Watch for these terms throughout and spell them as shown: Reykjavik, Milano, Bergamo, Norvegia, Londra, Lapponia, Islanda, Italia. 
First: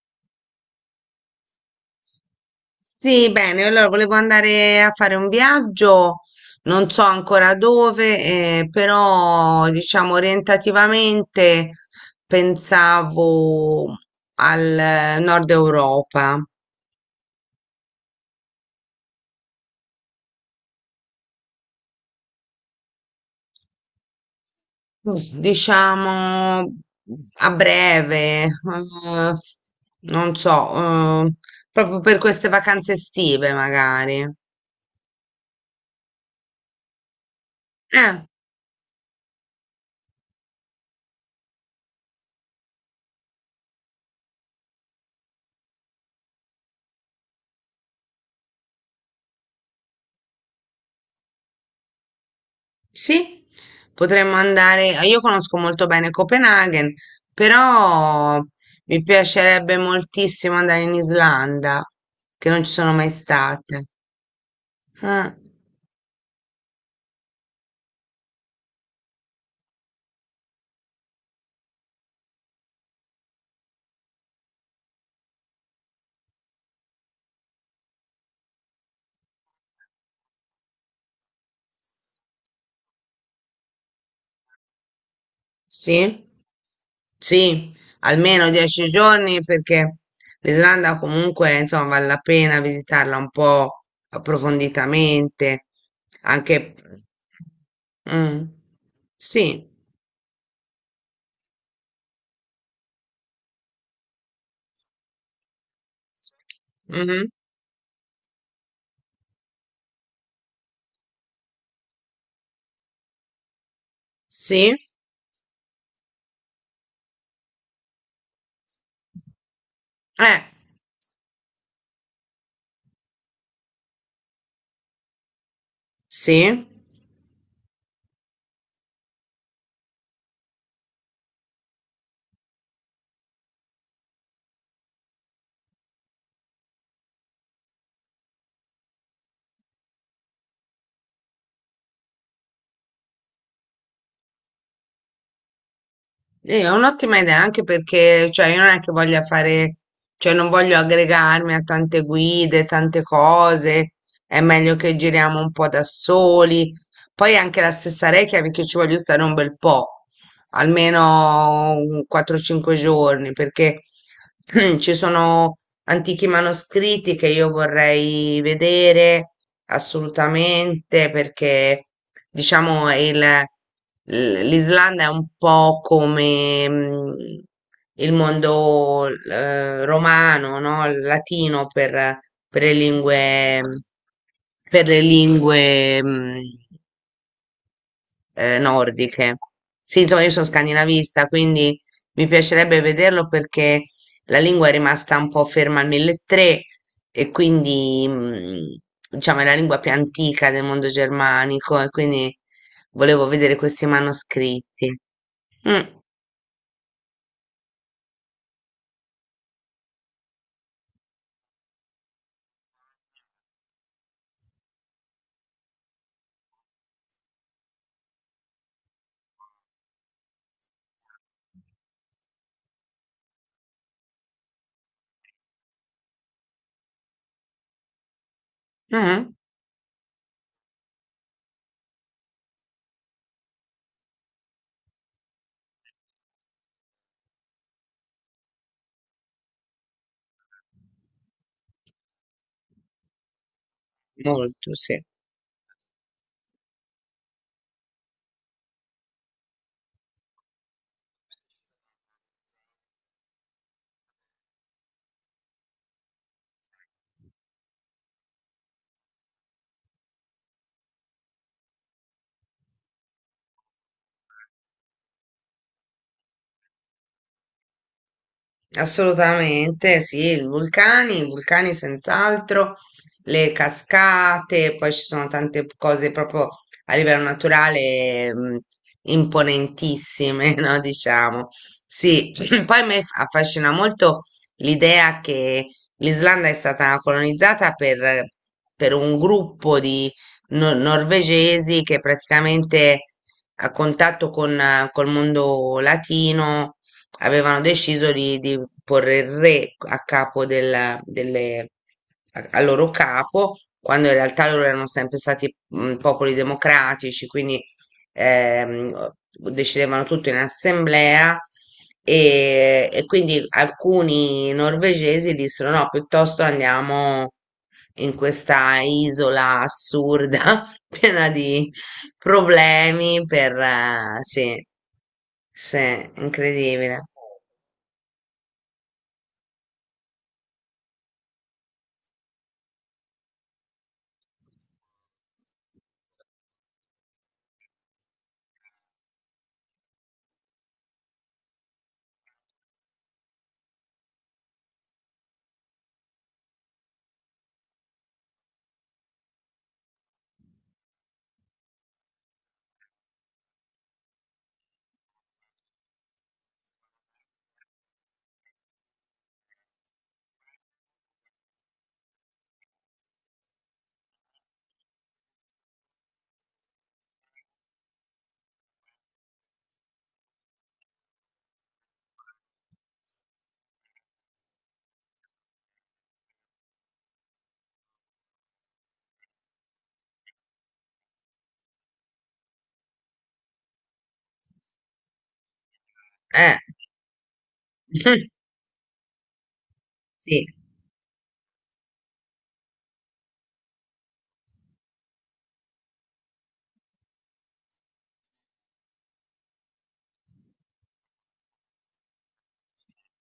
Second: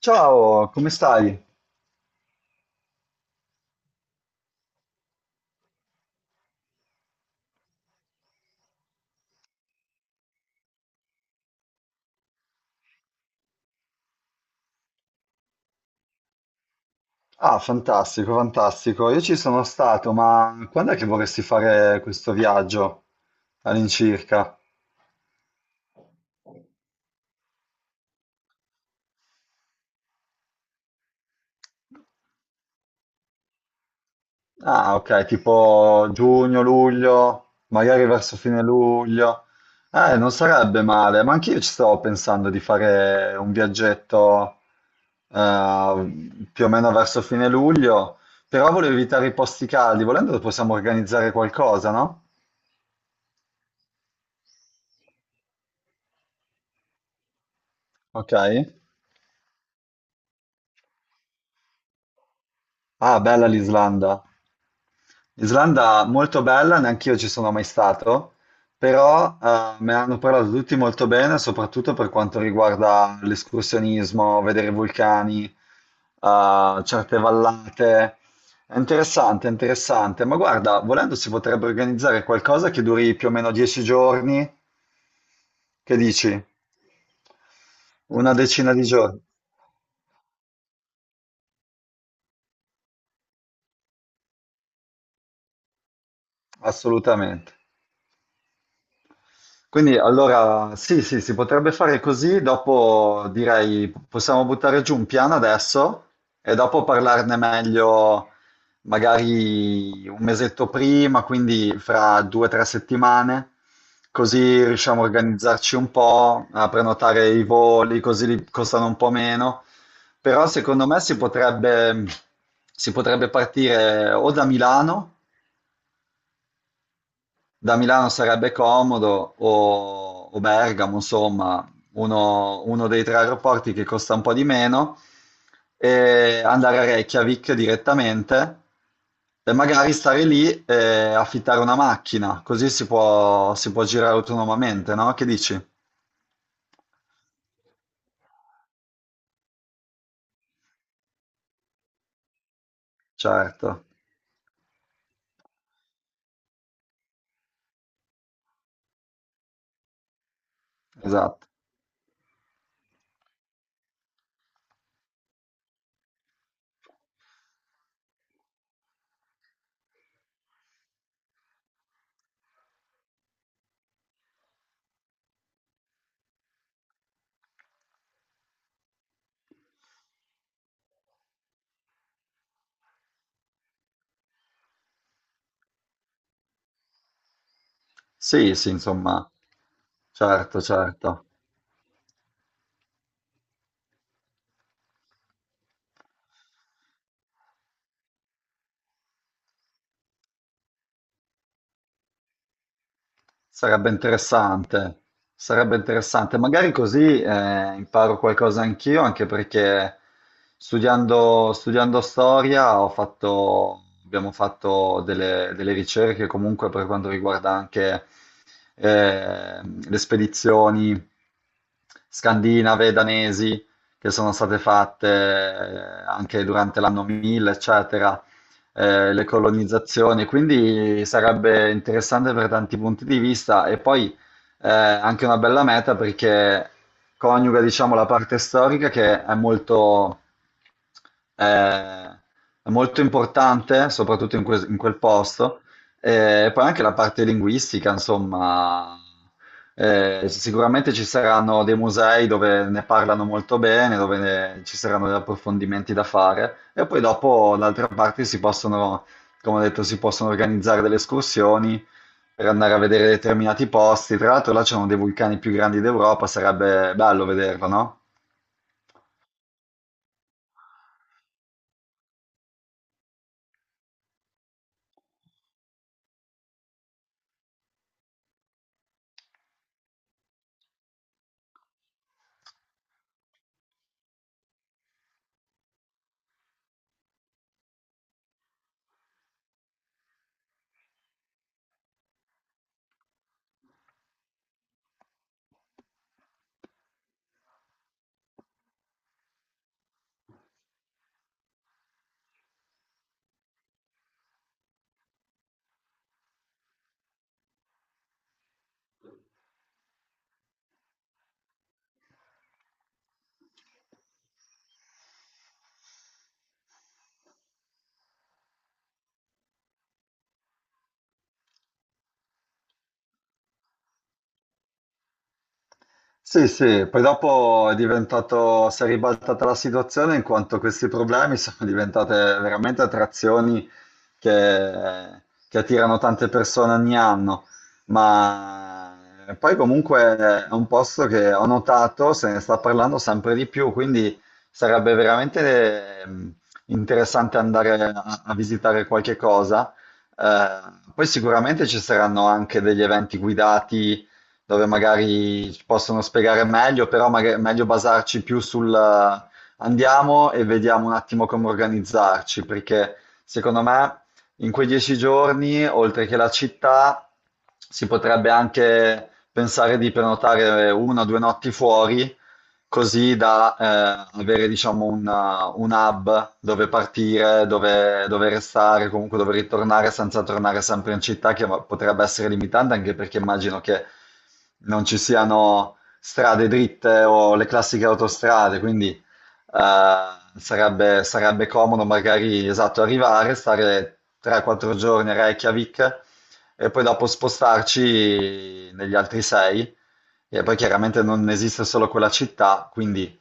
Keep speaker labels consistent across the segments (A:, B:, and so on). A: Ciao, come stai?
B: Sì, bene, allora volevo andare a fare un viaggio, non so ancora dove, però diciamo orientativamente pensavo al nord Europa.
A: Ah, fantastico, fantastico. Io ci sono stato, ma quando è che vorresti fare questo viaggio all'incirca?
B: Diciamo a breve, non so, proprio per queste vacanze estive magari.
A: Ah, ok, tipo giugno, luglio, magari
B: Eh.
A: verso fine luglio. Non sarebbe male, ma anch'io ci stavo pensando di fare un viaggetto più o meno verso fine luglio, però volevo evitare i posti caldi, volendo possiamo organizzare qualcosa, no?
B: Sì, potremmo andare. Io conosco molto bene Copenaghen,
A: Ok.
B: però mi piacerebbe moltissimo andare in Islanda, che non ci sono mai
A: Ah, bella
B: state.
A: l'Islanda.
B: Ah,
A: Islanda molto bella, neanch'io ci sono mai stato, però me ne hanno parlato tutti molto bene, soprattutto per quanto riguarda l'escursionismo, vedere i vulcani, certe vallate. È interessante, è interessante. Ma guarda, volendo si potrebbe organizzare qualcosa che duri più o meno 10 giorni. Che
B: sì,
A: dici?
B: sì,
A: Una
B: almeno
A: decina di
B: dieci
A: giorni.
B: giorni perché l'Islanda comunque, insomma, vale la pena visitarla un po' approfonditamente, anche...
A: Assolutamente.
B: Mm, sì,
A: Quindi allora sì, sì, si potrebbe fare così, dopo direi possiamo buttare giù un piano adesso e dopo
B: mhm,
A: parlarne meglio magari un mesetto prima, quindi fra due o tre settimane, così
B: sì,
A: riusciamo a organizzarci un po', a prenotare i voli, costano un po' meno.
B: eh,
A: Però secondo me si potrebbe partire o da Milano,
B: sì.
A: da Milano sarebbe comodo o Bergamo, insomma, uno dei tre aeroporti che costa un po' di meno, e andare a Reykjavik direttamente e magari stare lì e affittare una macchina, così si può girare autonomamente, no? Che dici?
B: Sì, è un'ottima idea anche perché, cioè, io non è che voglia fare, cioè, non voglio aggregarmi a tante guide, tante
A: Certo,
B: cose, è meglio che giriamo un po' da soli. Poi anche la stessa Reykjavik ci voglio stare un bel po',
A: esatto.
B: almeno un 4-5 giorni, perché ci sono antichi manoscritti che io vorrei vedere assolutamente perché diciamo l'Islanda è un po' come il mondo romano, no? Il latino per le lingue per le lingue
A: Sì, sì, insomma,
B: nordiche. Sì, insomma, io sono
A: certo,
B: scandinavista,
A: certo.
B: quindi mi piacerebbe vederlo perché la lingua è rimasta un po' ferma al 1300 e quindi, diciamo, è la lingua più antica del mondo germanico e quindi volevo vedere questi
A: Sarebbe
B: manoscritti.
A: interessante, sarebbe
B: Mm,
A: interessante. Magari così imparo qualcosa anch'io, anche perché studiando storia abbiamo fatto delle ricerche comunque per quanto riguarda anche le spedizioni scandinave, danesi, che sono state fatte anche durante l'anno 1000, eccetera, le
B: mm,
A: colonizzazioni, quindi sarebbe interessante per tanti punti di vista e poi anche una bella meta perché coniuga, diciamo, la parte storica che eh, è molto importante, soprattutto
B: molto,
A: in quel
B: sì.
A: posto, e poi anche la parte linguistica, insomma, sicuramente ci saranno dei musei dove ne parlano molto bene, ci saranno degli approfondimenti da fare e poi dopo d'altra parte si possono, come ho detto, si possono organizzare delle escursioni per andare a vedere determinati posti. Tra l'altro là c'è uno dei vulcani più grandi d'Europa, sarebbe bello vederlo, no?
B: Assolutamente, sì, i vulcani senz'altro, le cascate, poi ci sono tante cose proprio a livello naturale imponentissime, no? Diciamo. Sì, poi a me affascina molto l'idea che l'Islanda è stata colonizzata per un gruppo di norvegesi che praticamente a contatto con, col mondo latino avevano deciso di porre il re a capo delle, a, al loro capo, quando in realtà loro erano sempre stati popoli democratici, quindi decidevano tutto in assemblea e quindi alcuni norvegesi dissero no, piuttosto andiamo in questa isola assurda piena di problemi per... sì, sì,
A: Sì, sì,
B: incredibile.
A: poi dopo è diventato, si è ribaltata la situazione in quanto questi problemi sono diventate veramente attrazioni che, che attirano tante persone ogni anno, ma poi comunque è un posto che ho notato se ne sta parlando sempre di più, quindi sarebbe veramente interessante andare a visitare qualche cosa. Eh, poi sicuramente ci saranno anche degli eventi guidati dove magari ci possono spiegare meglio, però magari è meglio basarci più sul andiamo e vediamo un attimo come organizzarci, perché secondo me in quei 10 giorni, oltre che la città, si potrebbe anche pensare di prenotare una o due notti fuori così da avere, diciamo, un hub dove partire, dove restare, comunque dove ritornare senza tornare sempre in città, che potrebbe essere limitante anche perché immagino che non ci siano strade
B: Eh,
A: dritte o le classiche autostrade, quindi
B: sì,
A: sarebbe comodo magari, esatto, arrivare, stare 3-4 giorni a Reykjavik e poi dopo spostarci negli altri 6 e poi chiaramente non esiste solo quella città, quindi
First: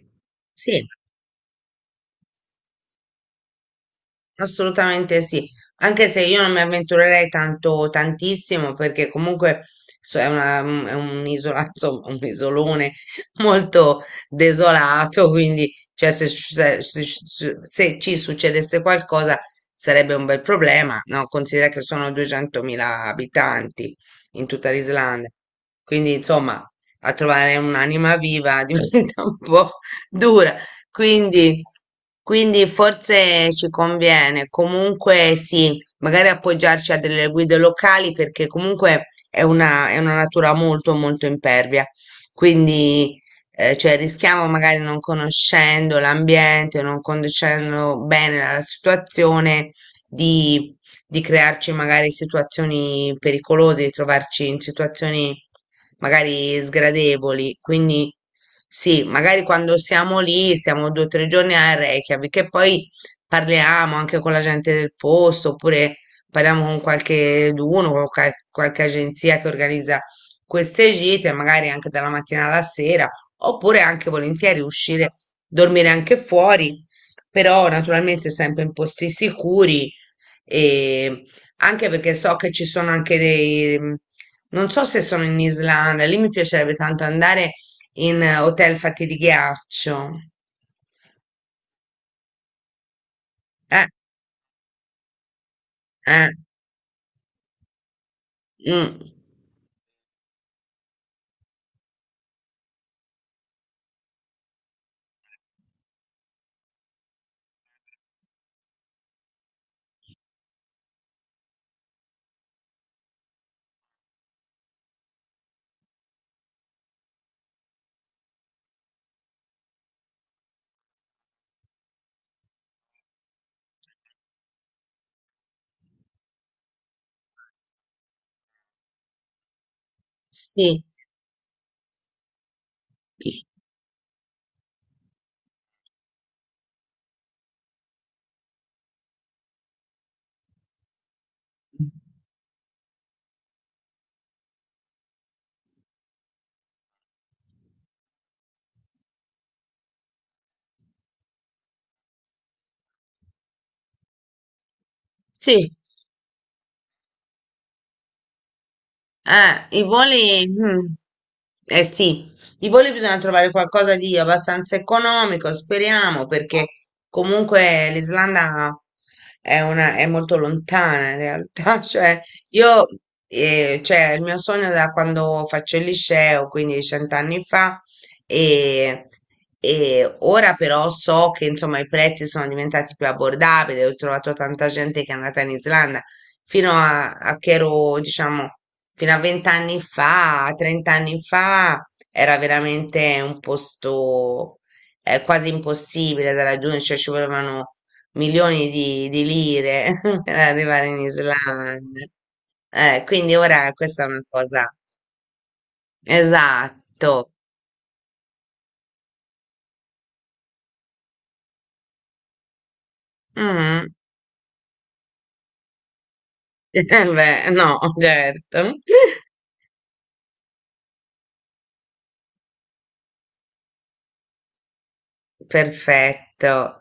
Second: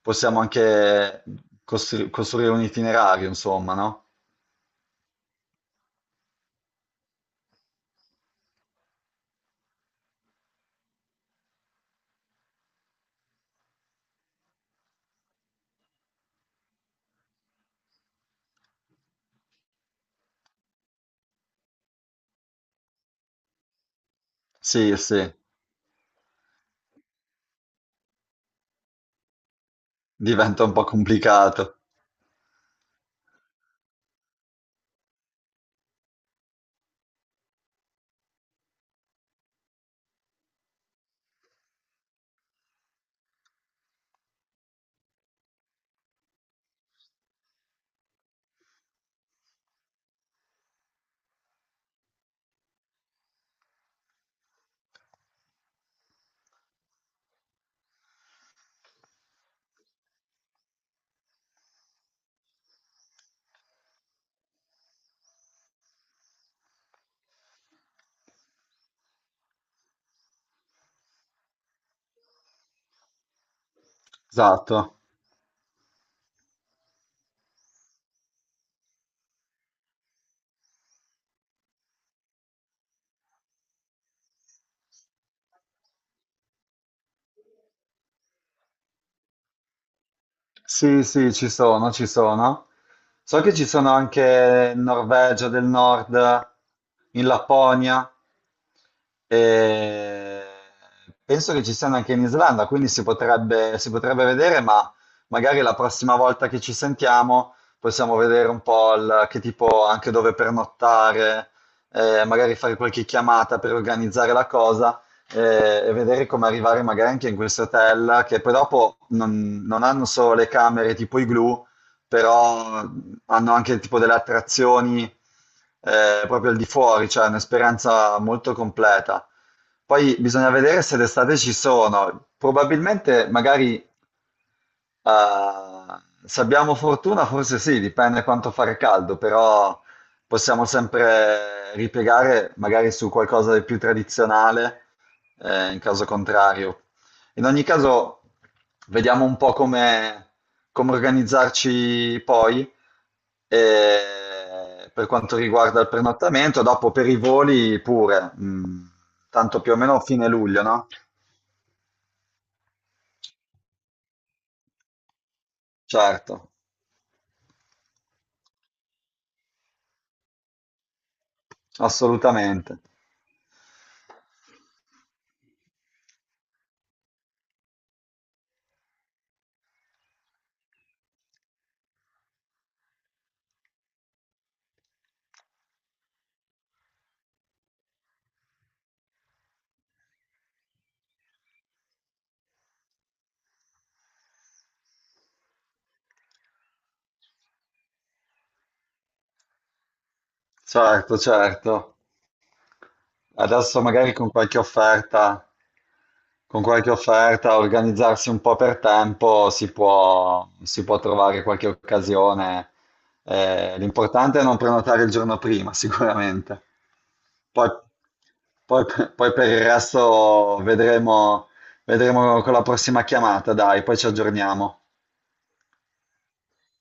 A: possiamo
B: sì,
A: anche costruire un itinerario, insomma, no?
B: assolutamente sì. Anche se io non mi avventurerei tanto, tantissimo, perché comunque è è un isola, insomma, un isolone molto desolato, quindi cioè, se, se ci succedesse qualcosa sarebbe un bel problema, no? Considera che sono 200.000 abitanti in tutta
A: Sì, sì,
B: l'Islanda, quindi insomma, a trovare un'anima viva diventa un po' dura.
A: diventa un po'
B: Quindi,
A: complicato.
B: quindi forse ci conviene comunque sì, magari appoggiarci a delle guide locali perché comunque è una natura molto molto impervia. Quindi cioè, rischiamo magari non conoscendo l'ambiente, non conoscendo bene la situazione di, di crearci magari situazioni pericolose, di trovarci in situazioni magari sgradevoli. Quindi sì, magari quando siamo lì, stiamo due o tre giorni a Reykjavik e poi parliamo anche con la gente del posto, oppure parliamo con qualche d'uno, con qualche agenzia che organizza queste gite, magari anche dalla mattina alla sera, oppure anche volentieri
A: Esatto.
B: uscire, dormire anche fuori, però naturalmente sempre in posti sicuri e anche perché so che ci sono anche dei non so se sono in Islanda, lì mi piacerebbe tanto andare in hotel fatti di ghiaccio.
A: Sì, sì, ci sono, ci sono. So che ci
B: Eh,
A: sono anche in Norvegia del Nord,
B: eh,
A: in Lapponia
B: mm,
A: e penso che ci siano anche in Islanda, quindi si potrebbe vedere, ma magari la prossima volta che ci sentiamo possiamo vedere un po' che tipo anche dove pernottare, magari fare qualche chiamata per organizzare la cosa e vedere come arrivare magari anche in queste hotel che poi dopo non hanno solo le camere tipo i glue, però hanno anche tipo delle attrazioni proprio al di fuori, cioè è un'esperienza molto completa. Poi bisogna vedere
B: sì,
A: se d'estate ci sono. Probabilmente magari ah, se abbiamo fortuna, forse sì, dipende quanto fare caldo, però possiamo sempre ripiegare magari su qualcosa di più tradizionale, in caso contrario. In ogni caso, vediamo un po' come, come organizzarci poi, per quanto
B: sì.
A: riguarda il prenottamento, dopo per i voli pure, mm, tanto più o
B: I
A: meno fine
B: voli,
A: luglio,
B: mm,
A: no?
B: eh sì, i voli bisogna trovare qualcosa di abbastanza economico, speriamo,
A: Certo.
B: perché comunque l'Islanda è una, è molto lontana in realtà, cioè
A: Assolutamente.
B: io, cioè il mio sogno da quando faccio il liceo, quindi cent'anni fa, e, e ora però so che insomma i prezzi sono diventati più abbordabili, ho trovato tanta gente che è andata in Islanda, fino a, a che ero, diciamo fino a 20 anni fa, 30 anni fa, era veramente un posto quasi impossibile da raggiungere, cioè ci volevano milioni di lire per arrivare in
A: Certo,
B: Islanda.
A: certo.
B: Quindi ora
A: Adesso
B: questa è
A: magari
B: una cosa...
A: con qualche
B: Esatto.
A: offerta, organizzarsi un po' per tempo, si può trovare qualche occasione.
B: Mhm.
A: L'importante è non prenotare il giorno prima, sicuramente.
B: Eh beh,
A: Poi,
B: no, certo.
A: poi- poi per il resto vedremo, vedremo con la prossima chiamata, dai, poi ci aggiorniamo.
B: Perfetto.